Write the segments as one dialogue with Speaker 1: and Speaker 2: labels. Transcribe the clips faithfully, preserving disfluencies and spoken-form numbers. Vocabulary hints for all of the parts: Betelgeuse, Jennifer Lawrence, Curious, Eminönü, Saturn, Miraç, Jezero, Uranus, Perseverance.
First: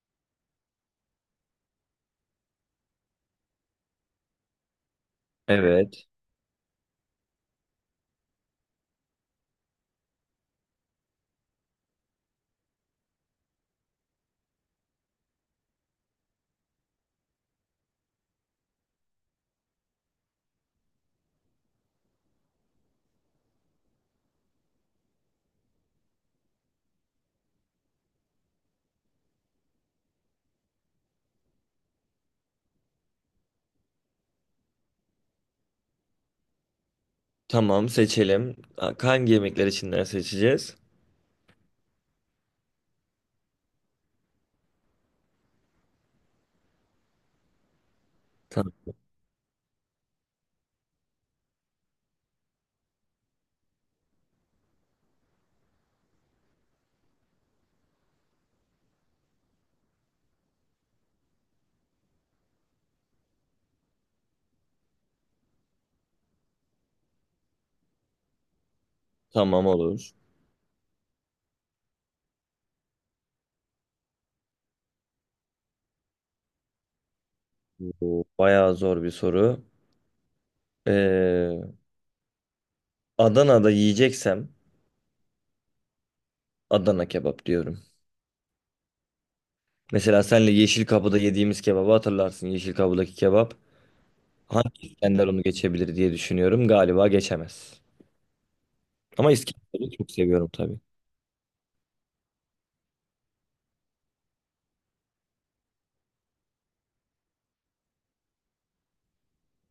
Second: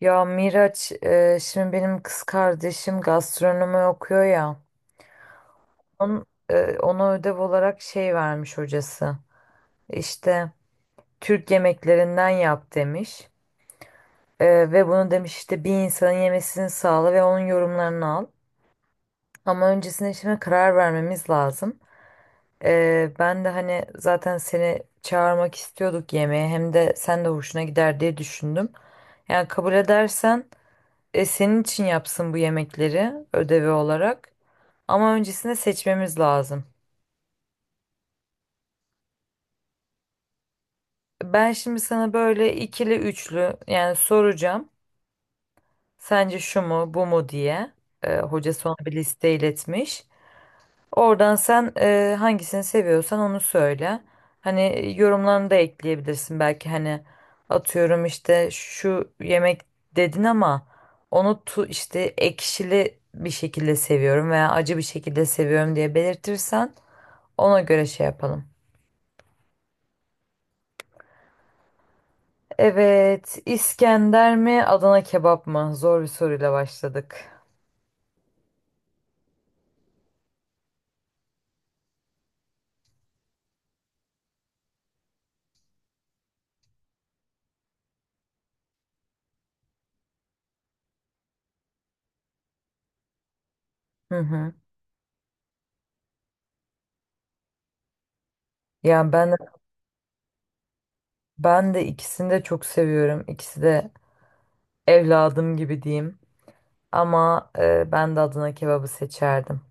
Speaker 1: Ya Miraç, e, şimdi benim kız kardeşim gastronomi okuyor ya.
Speaker 2: Evet.
Speaker 1: Onun, e, ona ödev olarak şey vermiş hocası. İşte Türk yemeklerinden yap demiş. E, ve bunu demiş işte bir insanın yemesini sağla ve onun yorumlarını al. Ama öncesinde şimdi karar vermemiz lazım. E, ben de hani zaten seni çağırmak istiyorduk yemeğe. Hem de sen de hoşuna gider diye düşündüm. Yani kabul edersen. E, senin için yapsın bu yemekleri ödevi olarak. Ama öncesinde seçmemiz lazım.
Speaker 2: Tamam seçelim. Ha, hangi yemekler içinden seçeceğiz?
Speaker 1: Ben şimdi sana böyle ikili üçlü yani soracağım. Sence şu mu bu mu diye. E, hoca
Speaker 2: Tamam,
Speaker 1: son bir liste iletmiş. Oradan sen e, hangisini seviyorsan onu söyle. Hani yorumlarını da ekleyebilirsin belki hani atıyorum işte şu yemek dedin ama onu tu işte ekşili bir şekilde seviyorum veya acı bir şekilde seviyorum diye belirtirsen ona göre şey yapalım.
Speaker 2: tamam olur.
Speaker 1: Evet, İskender mi, Adana kebap mı? Zor bir soruyla başladık.
Speaker 2: Bu bayağı zor bir soru. Ee, Adana'da yiyeceksem Adana kebap diyorum. Mesela senle Yeşil Kapı'da yediğimiz kebabı hatırlarsın. Yeşil Kapı'daki kebap.
Speaker 1: Hı hı.
Speaker 2: Hangi İskender onu geçebilir diye düşünüyorum. Galiba geçemez.
Speaker 1: Yani ben
Speaker 2: Ama
Speaker 1: de,
Speaker 2: İskender'i çok seviyorum tabii.
Speaker 1: ben de ikisini de çok seviyorum. İkisi de evladım gibi diyeyim. Ama e, ben de Adana kebabı seçerdim.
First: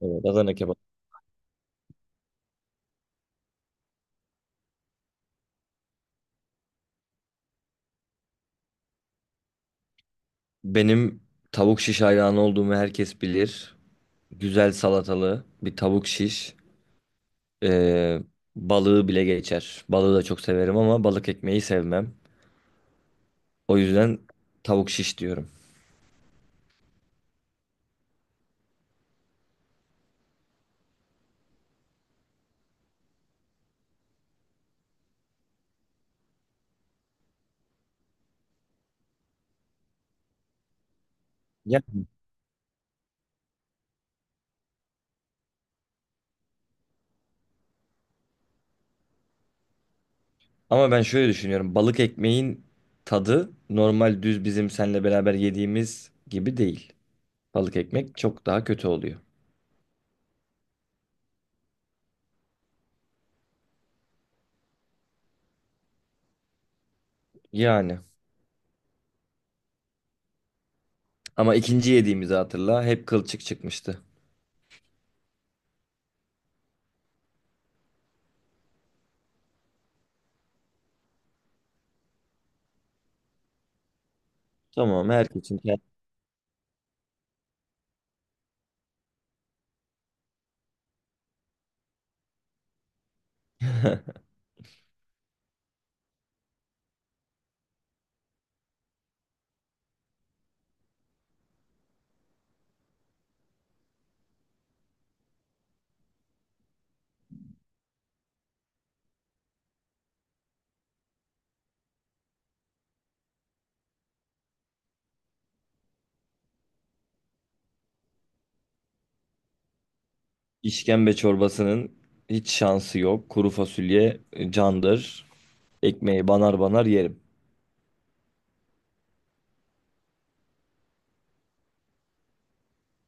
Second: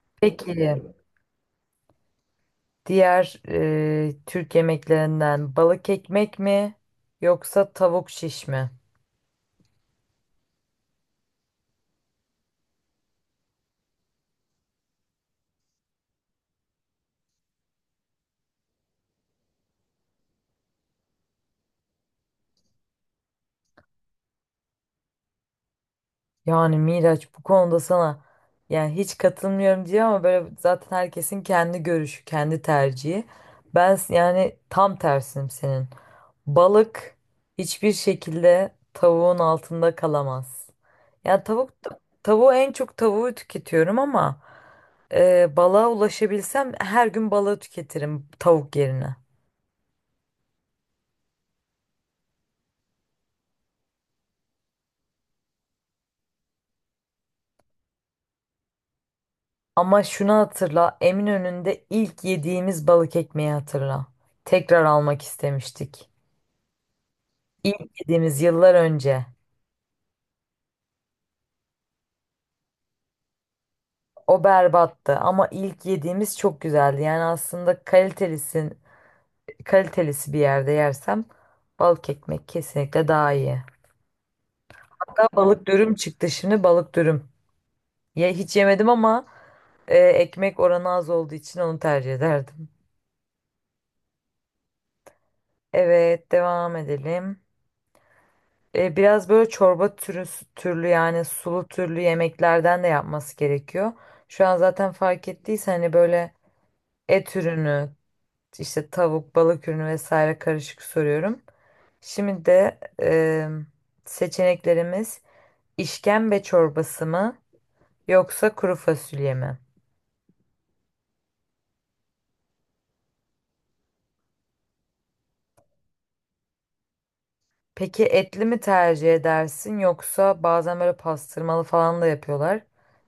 Speaker 2: Evet,
Speaker 1: Peki,
Speaker 2: Adana kebap.
Speaker 1: diğer e, Türk yemeklerinden balık ekmek mi yoksa tavuk şiş mi?
Speaker 2: Benim tavuk şiş hayranı olduğumu herkes bilir. Güzel salatalı bir tavuk şiş. Ee, balığı bile geçer. Balığı da çok severim ama balık ekmeği sevmem. O yüzden tavuk şiş diyorum.
Speaker 1: Yani Miraç bu konuda sana yani hiç katılmıyorum diyor ama böyle zaten herkesin kendi görüşü, kendi tercihi. Ben s- yani tam tersinim senin. Balık hiçbir şekilde tavuğun altında kalamaz. Yani tavuk
Speaker 2: Ya,
Speaker 1: tavuğu en çok tavuğu tüketiyorum ama e, balığa ulaşabilsem her gün balığı tüketirim tavuk yerine.
Speaker 2: ama ben şöyle düşünüyorum. Balık ekmeğin tadı normal düz bizim seninle beraber yediğimiz gibi değil. Balık ekmek çok daha kötü oluyor.
Speaker 1: Ama şunu hatırla, Eminönü'nde ilk yediğimiz balık ekmeği hatırla. Tekrar almak istemiştik.
Speaker 2: Yani.
Speaker 1: İlk yediğimiz yıllar önce
Speaker 2: Ama ikinci yediğimizi hatırla. Hep kılçık çıkmıştı.
Speaker 1: o berbattı ama ilk yediğimiz çok güzeldi. Yani aslında kalitelisin, kalitelisi bir yerde yersem balık ekmek kesinlikle daha iyi.
Speaker 2: Tamam,
Speaker 1: Hatta
Speaker 2: herkesin
Speaker 1: balık
Speaker 2: kendi-
Speaker 1: dürüm çıktı şimdi balık dürüm. Ya hiç yemedim ama e, ekmek oranı az olduğu için onu tercih ederdim. Evet devam edelim. E, biraz böyle çorba türü, türlü yani sulu türlü yemeklerden de yapması gerekiyor. Şu an zaten fark ettiysen hani böyle et ürünü, İşte tavuk, balık ürünü vesaire karışık soruyorum. Şimdi de e, seçeneklerimiz işkembe çorbası mı yoksa kuru fasulye mi?
Speaker 2: İşkembe çorbasının hiç şansı yok. Kuru fasulye e, candır. Ekmeği banar banar yerim.
Speaker 1: Peki etli mi tercih edersin yoksa bazen böyle pastırmalı falan da yapıyorlar.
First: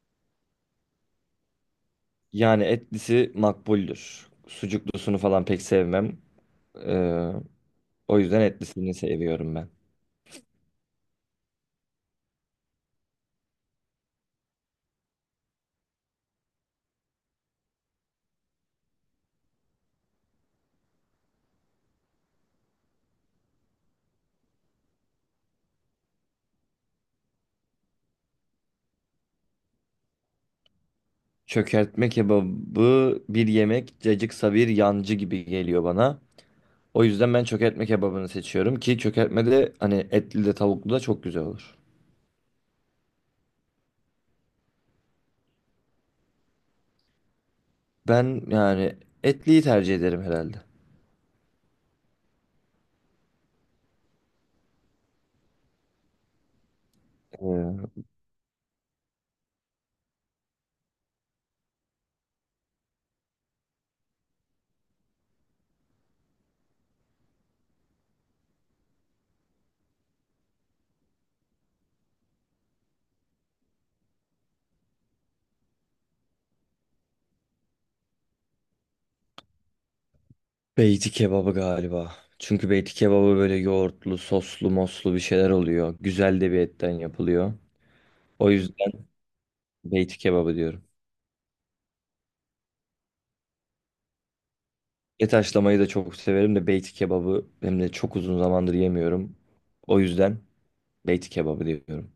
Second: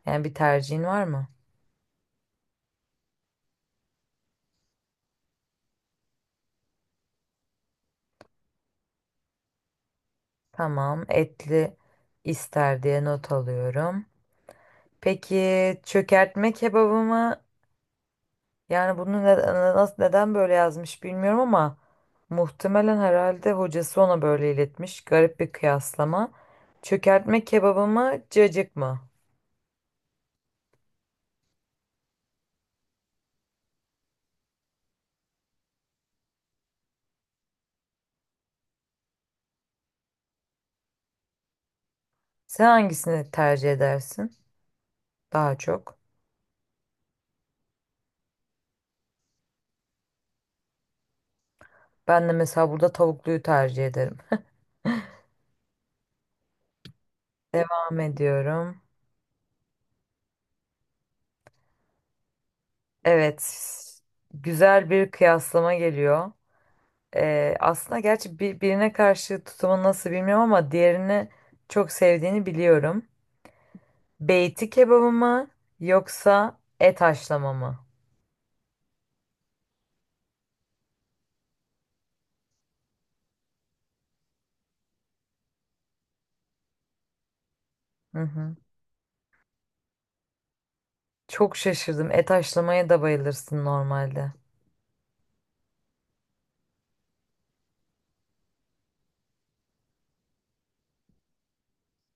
Speaker 1: Yani bir tercihin var mı?
Speaker 2: Yani etlisi makbuldür. Sucuklusunu falan pek sevmem. Ee, o yüzden etlisini seviyorum ben.
Speaker 1: Tamam, etli ister diye not alıyorum. Peki çökertme kebabı mı Yani bunu ne- nasıl neden böyle yazmış bilmiyorum ama muhtemelen herhalde hocası ona böyle iletmiş. Garip bir kıyaslama. Çökertme kebabı mı, cacık mı?
Speaker 2: Çökertme kebabı bir yemek, cacıksa bir yancı gibi geliyor bana. O yüzden ben çökertme kebabını seçiyorum ki çökertme de hani etli de tavuklu da çok güzel olur.
Speaker 1: Sen hangisini tercih edersin daha çok?
Speaker 2: Ben yani etliyi tercih ederim herhalde.
Speaker 1: Ben de mesela burada tavukluyu tercih ederim. Devam
Speaker 2: Ee,
Speaker 1: ediyorum. Evet, güzel bir kıyaslama geliyor. Ee, aslında gerçi bir, birine karşı tutumun nasıl bilmiyorum ama diğerini çok sevdiğini biliyorum. Beyti kebabı mı yoksa et haşlama mı?
Speaker 2: Beyti kebabı galiba. Çünkü beyti kebabı böyle yoğurtlu, soslu, moslu bir şeyler oluyor. Güzel de bir etten yapılıyor.
Speaker 1: Hı
Speaker 2: O
Speaker 1: hı.
Speaker 2: yüzden beyti kebabı diyorum.
Speaker 1: Çok şaşırdım. Et haşlamaya da bayılırsın normalde.
Speaker 2: Et haşlamayı da çok severim de beyti kebabı hem de çok uzun zamandır yemiyorum. O yüzden beyti kebabı diyorum.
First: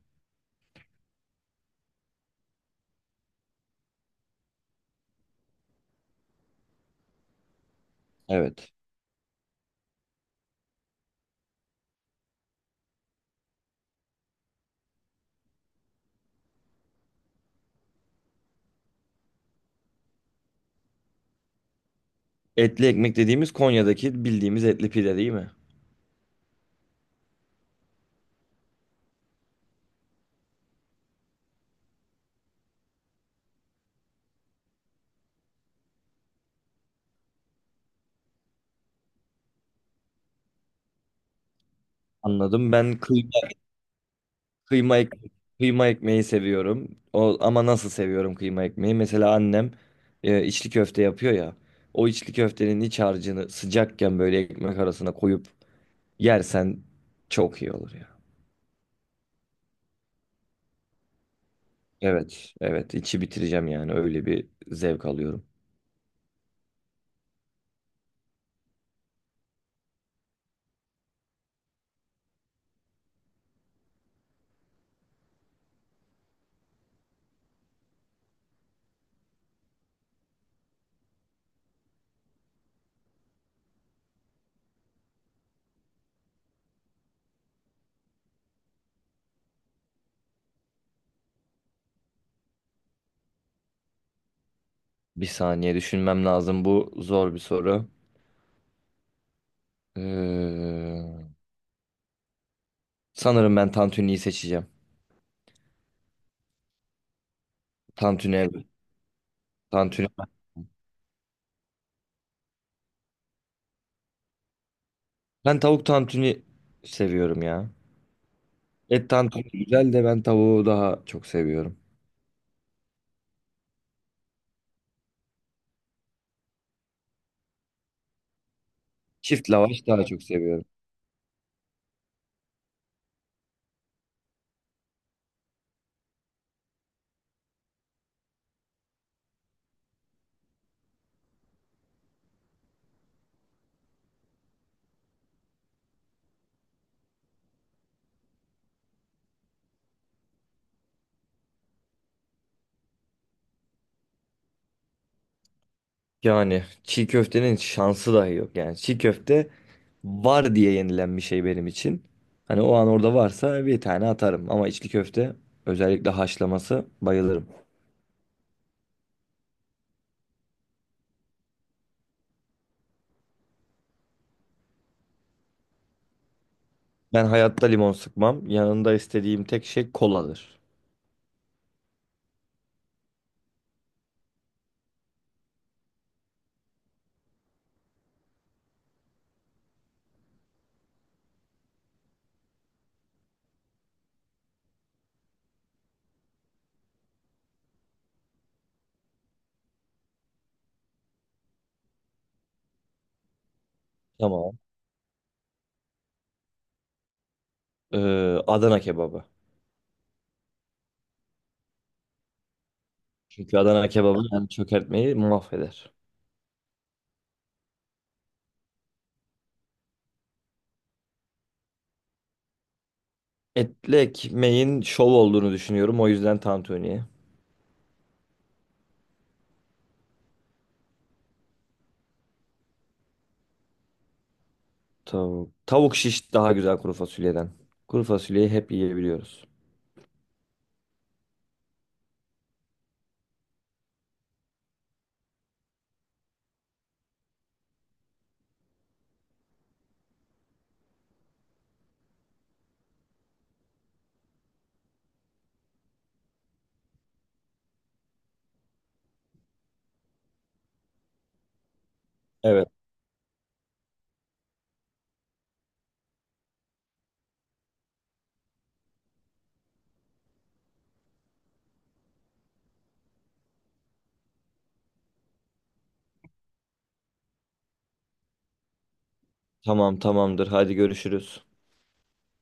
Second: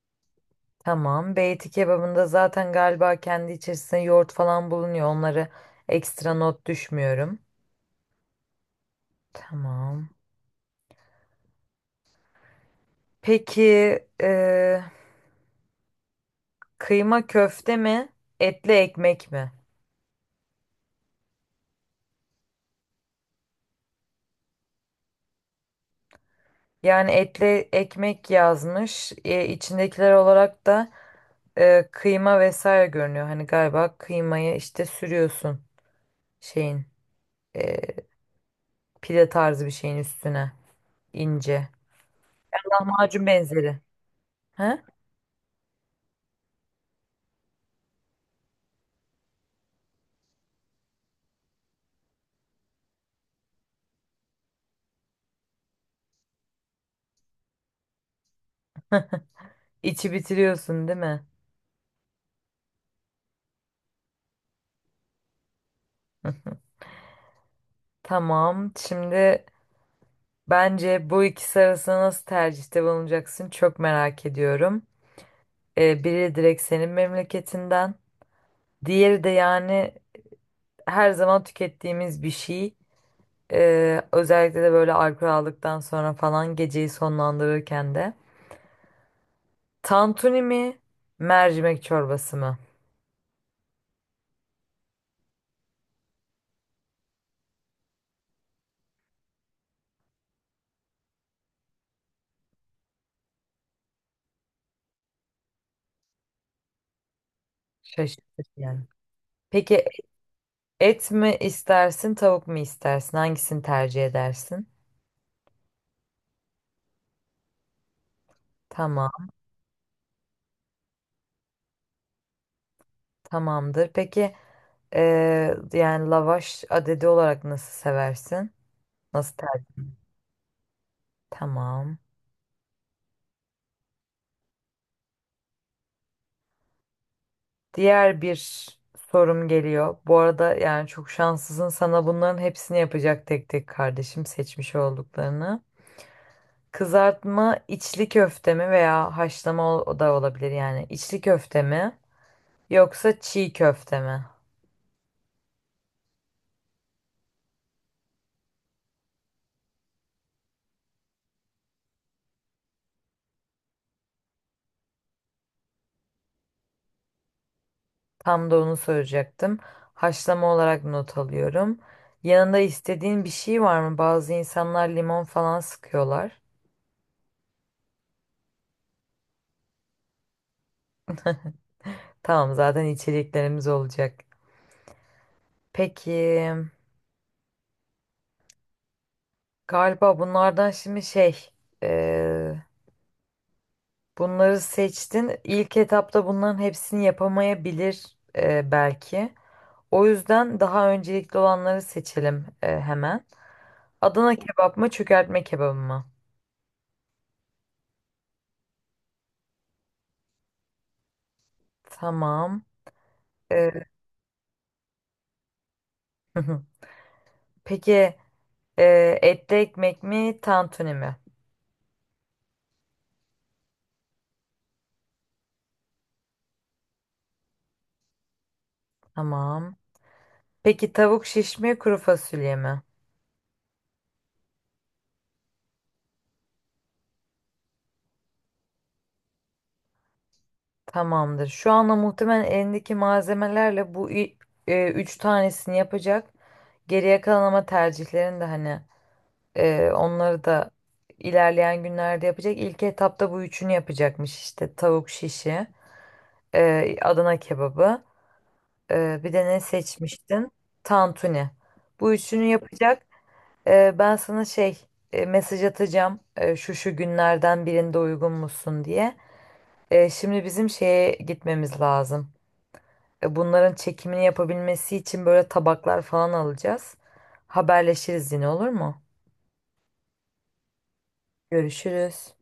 Speaker 1: Tamam. Beyti kebabında zaten galiba kendi içerisinde yoğurt falan bulunuyor. Onları ekstra not düşmüyorum.
Speaker 2: Evet.
Speaker 1: Tamam. Peki e, kıyma köfte mi? Etli ekmek mi?
Speaker 2: Etli ekmek dediğimiz Konya'daki bildiğimiz etli pide değil mi?
Speaker 1: Yani etli ekmek yazmış. E, içindekiler olarak da e, kıyma vesaire görünüyor. Hani galiba kıymayı işte sürüyorsun şeyin. e, Pide tarzı bir şeyin üstüne ince.
Speaker 2: Anladım. Ben
Speaker 1: Lahmacun
Speaker 2: kıyma,
Speaker 1: benzeri. He?
Speaker 2: kıyma, ek- Kıyma ekmeği seviyorum. O, ama nasıl seviyorum kıyma ekmeği? Mesela annem e, içli köfte yapıyor ya. O içli köftenin iç harcını sıcakken böyle ekmek arasına koyup yersen çok iyi olur ya.
Speaker 1: İçi bitiriyorsun değil mi?
Speaker 2: Evet, evet. içi bitireceğim yani. Öyle bir zevk alıyorum.
Speaker 1: Tamam. Şimdi bence bu ikisi arasında nasıl tercihte bulunacaksın çok merak ediyorum. E, biri direkt senin memleketinden. Diğeri de yani her zaman tükettiğimiz bir şey. E, özellikle de böyle alkol aldıktan sonra falan geceyi sonlandırırken de. Tantuni mi? Mercimek çorbası mı?
Speaker 2: Bir saniye düşünmem lazım. Bu zor bir soru. Ee, sanırım ben tantuniyi seçeceğim. Tantuni.
Speaker 1: Şaşırtıcı
Speaker 2: Evet.
Speaker 1: yani. Peki
Speaker 2: Tantuni.
Speaker 1: et mi istersin, tavuk mu istersin? Hangisini tercih edersin?
Speaker 2: Ben tavuk tantuni seviyorum ya. Et
Speaker 1: Tamam,
Speaker 2: tantuni güzel de ben tavuğu daha çok seviyorum.
Speaker 1: tamamdır. Peki eee, yani lavaş adedi olarak nasıl seversin? Nasıl
Speaker 2: Çift lavaş
Speaker 1: tercih?
Speaker 2: daha çok seviyorum.
Speaker 1: Tamam. Diğer bir sorum geliyor. Bu arada yani çok şanslısın. Sana bunların hepsini yapacak tek tek kardeşim seçmiş olduklarını. Kızartma içli köfte mi veya haşlama o o da olabilir yani. İçli köfte mi yoksa çiğ köfte mi?
Speaker 2: Yani çiğ köftenin şansı dahi yok. Yani çiğ köfte var diye yenilen bir şey benim için. Hani o an orada varsa bir tane atarım. Ama içli köfte özellikle haşlaması bayılırım.
Speaker 1: Tam da onu soracaktım. Haşlama olarak not alıyorum. Yanında istediğin bir şey var mı? Bazı insanlar limon falan sıkıyorlar.
Speaker 2: Ben hayatta limon sıkmam. Yanında istediğim tek şey koladır.
Speaker 1: Tamam zaten içeceklerimiz olacak. Peki galiba bunlardan şimdi şey eee, bunları seçtin. İlk etapta bunların hepsini yapamayabilir eee, belki. O yüzden daha öncelikli olanları seçelim eee, hemen. Adana
Speaker 2: Tamam.
Speaker 1: kebap mı çökertme kebabı mı?
Speaker 2: Ee, Adana kebabı.
Speaker 1: Tamam.
Speaker 2: Çünkü
Speaker 1: Eee,
Speaker 2: Adana kebabı yani çökertmeyi mahveder.
Speaker 1: Peki. Ee, etli ekmek mi, tantuni mi?
Speaker 2: Etli ekmeğin şov olduğunu düşünüyorum. O yüzden tantuniye.
Speaker 1: Tamam. Peki tavuk şiş mi, kuru fasulye mi?
Speaker 2: Tavuk. Tavuk şiş daha güzel kuru fasulyeden. Kuru fasulyeyi hep yiyebiliyoruz.
Speaker 1: Tamamdır. Şu anda muhtemelen elindeki malzemelerle bu i- e, üç tanesini yapacak. Geriye kalan ama tercihlerin de hani e, onları da ilerleyen günlerde yapacak. İlk etapta bu üçünü yapacakmış işte. Tavuk şişi, e, Adana kebabı, e, bir de ne seçmiştin? Tantuni. Bu üçünü
Speaker 2: Evet.
Speaker 1: yapacak. Ee, ben sana şey e, mesaj atacağım e, şu şu günlerden birinde uygun musun diye. E, şimdi bizim şeye gitmemiz lazım. E, bunların çekimini yapabilmesi için böyle tabaklar falan alacağız. Haberleşiriz yine olur mu?
Speaker 2: Tamam tamamdır. Hadi görüşürüz.
Speaker 1: Görüşürüz.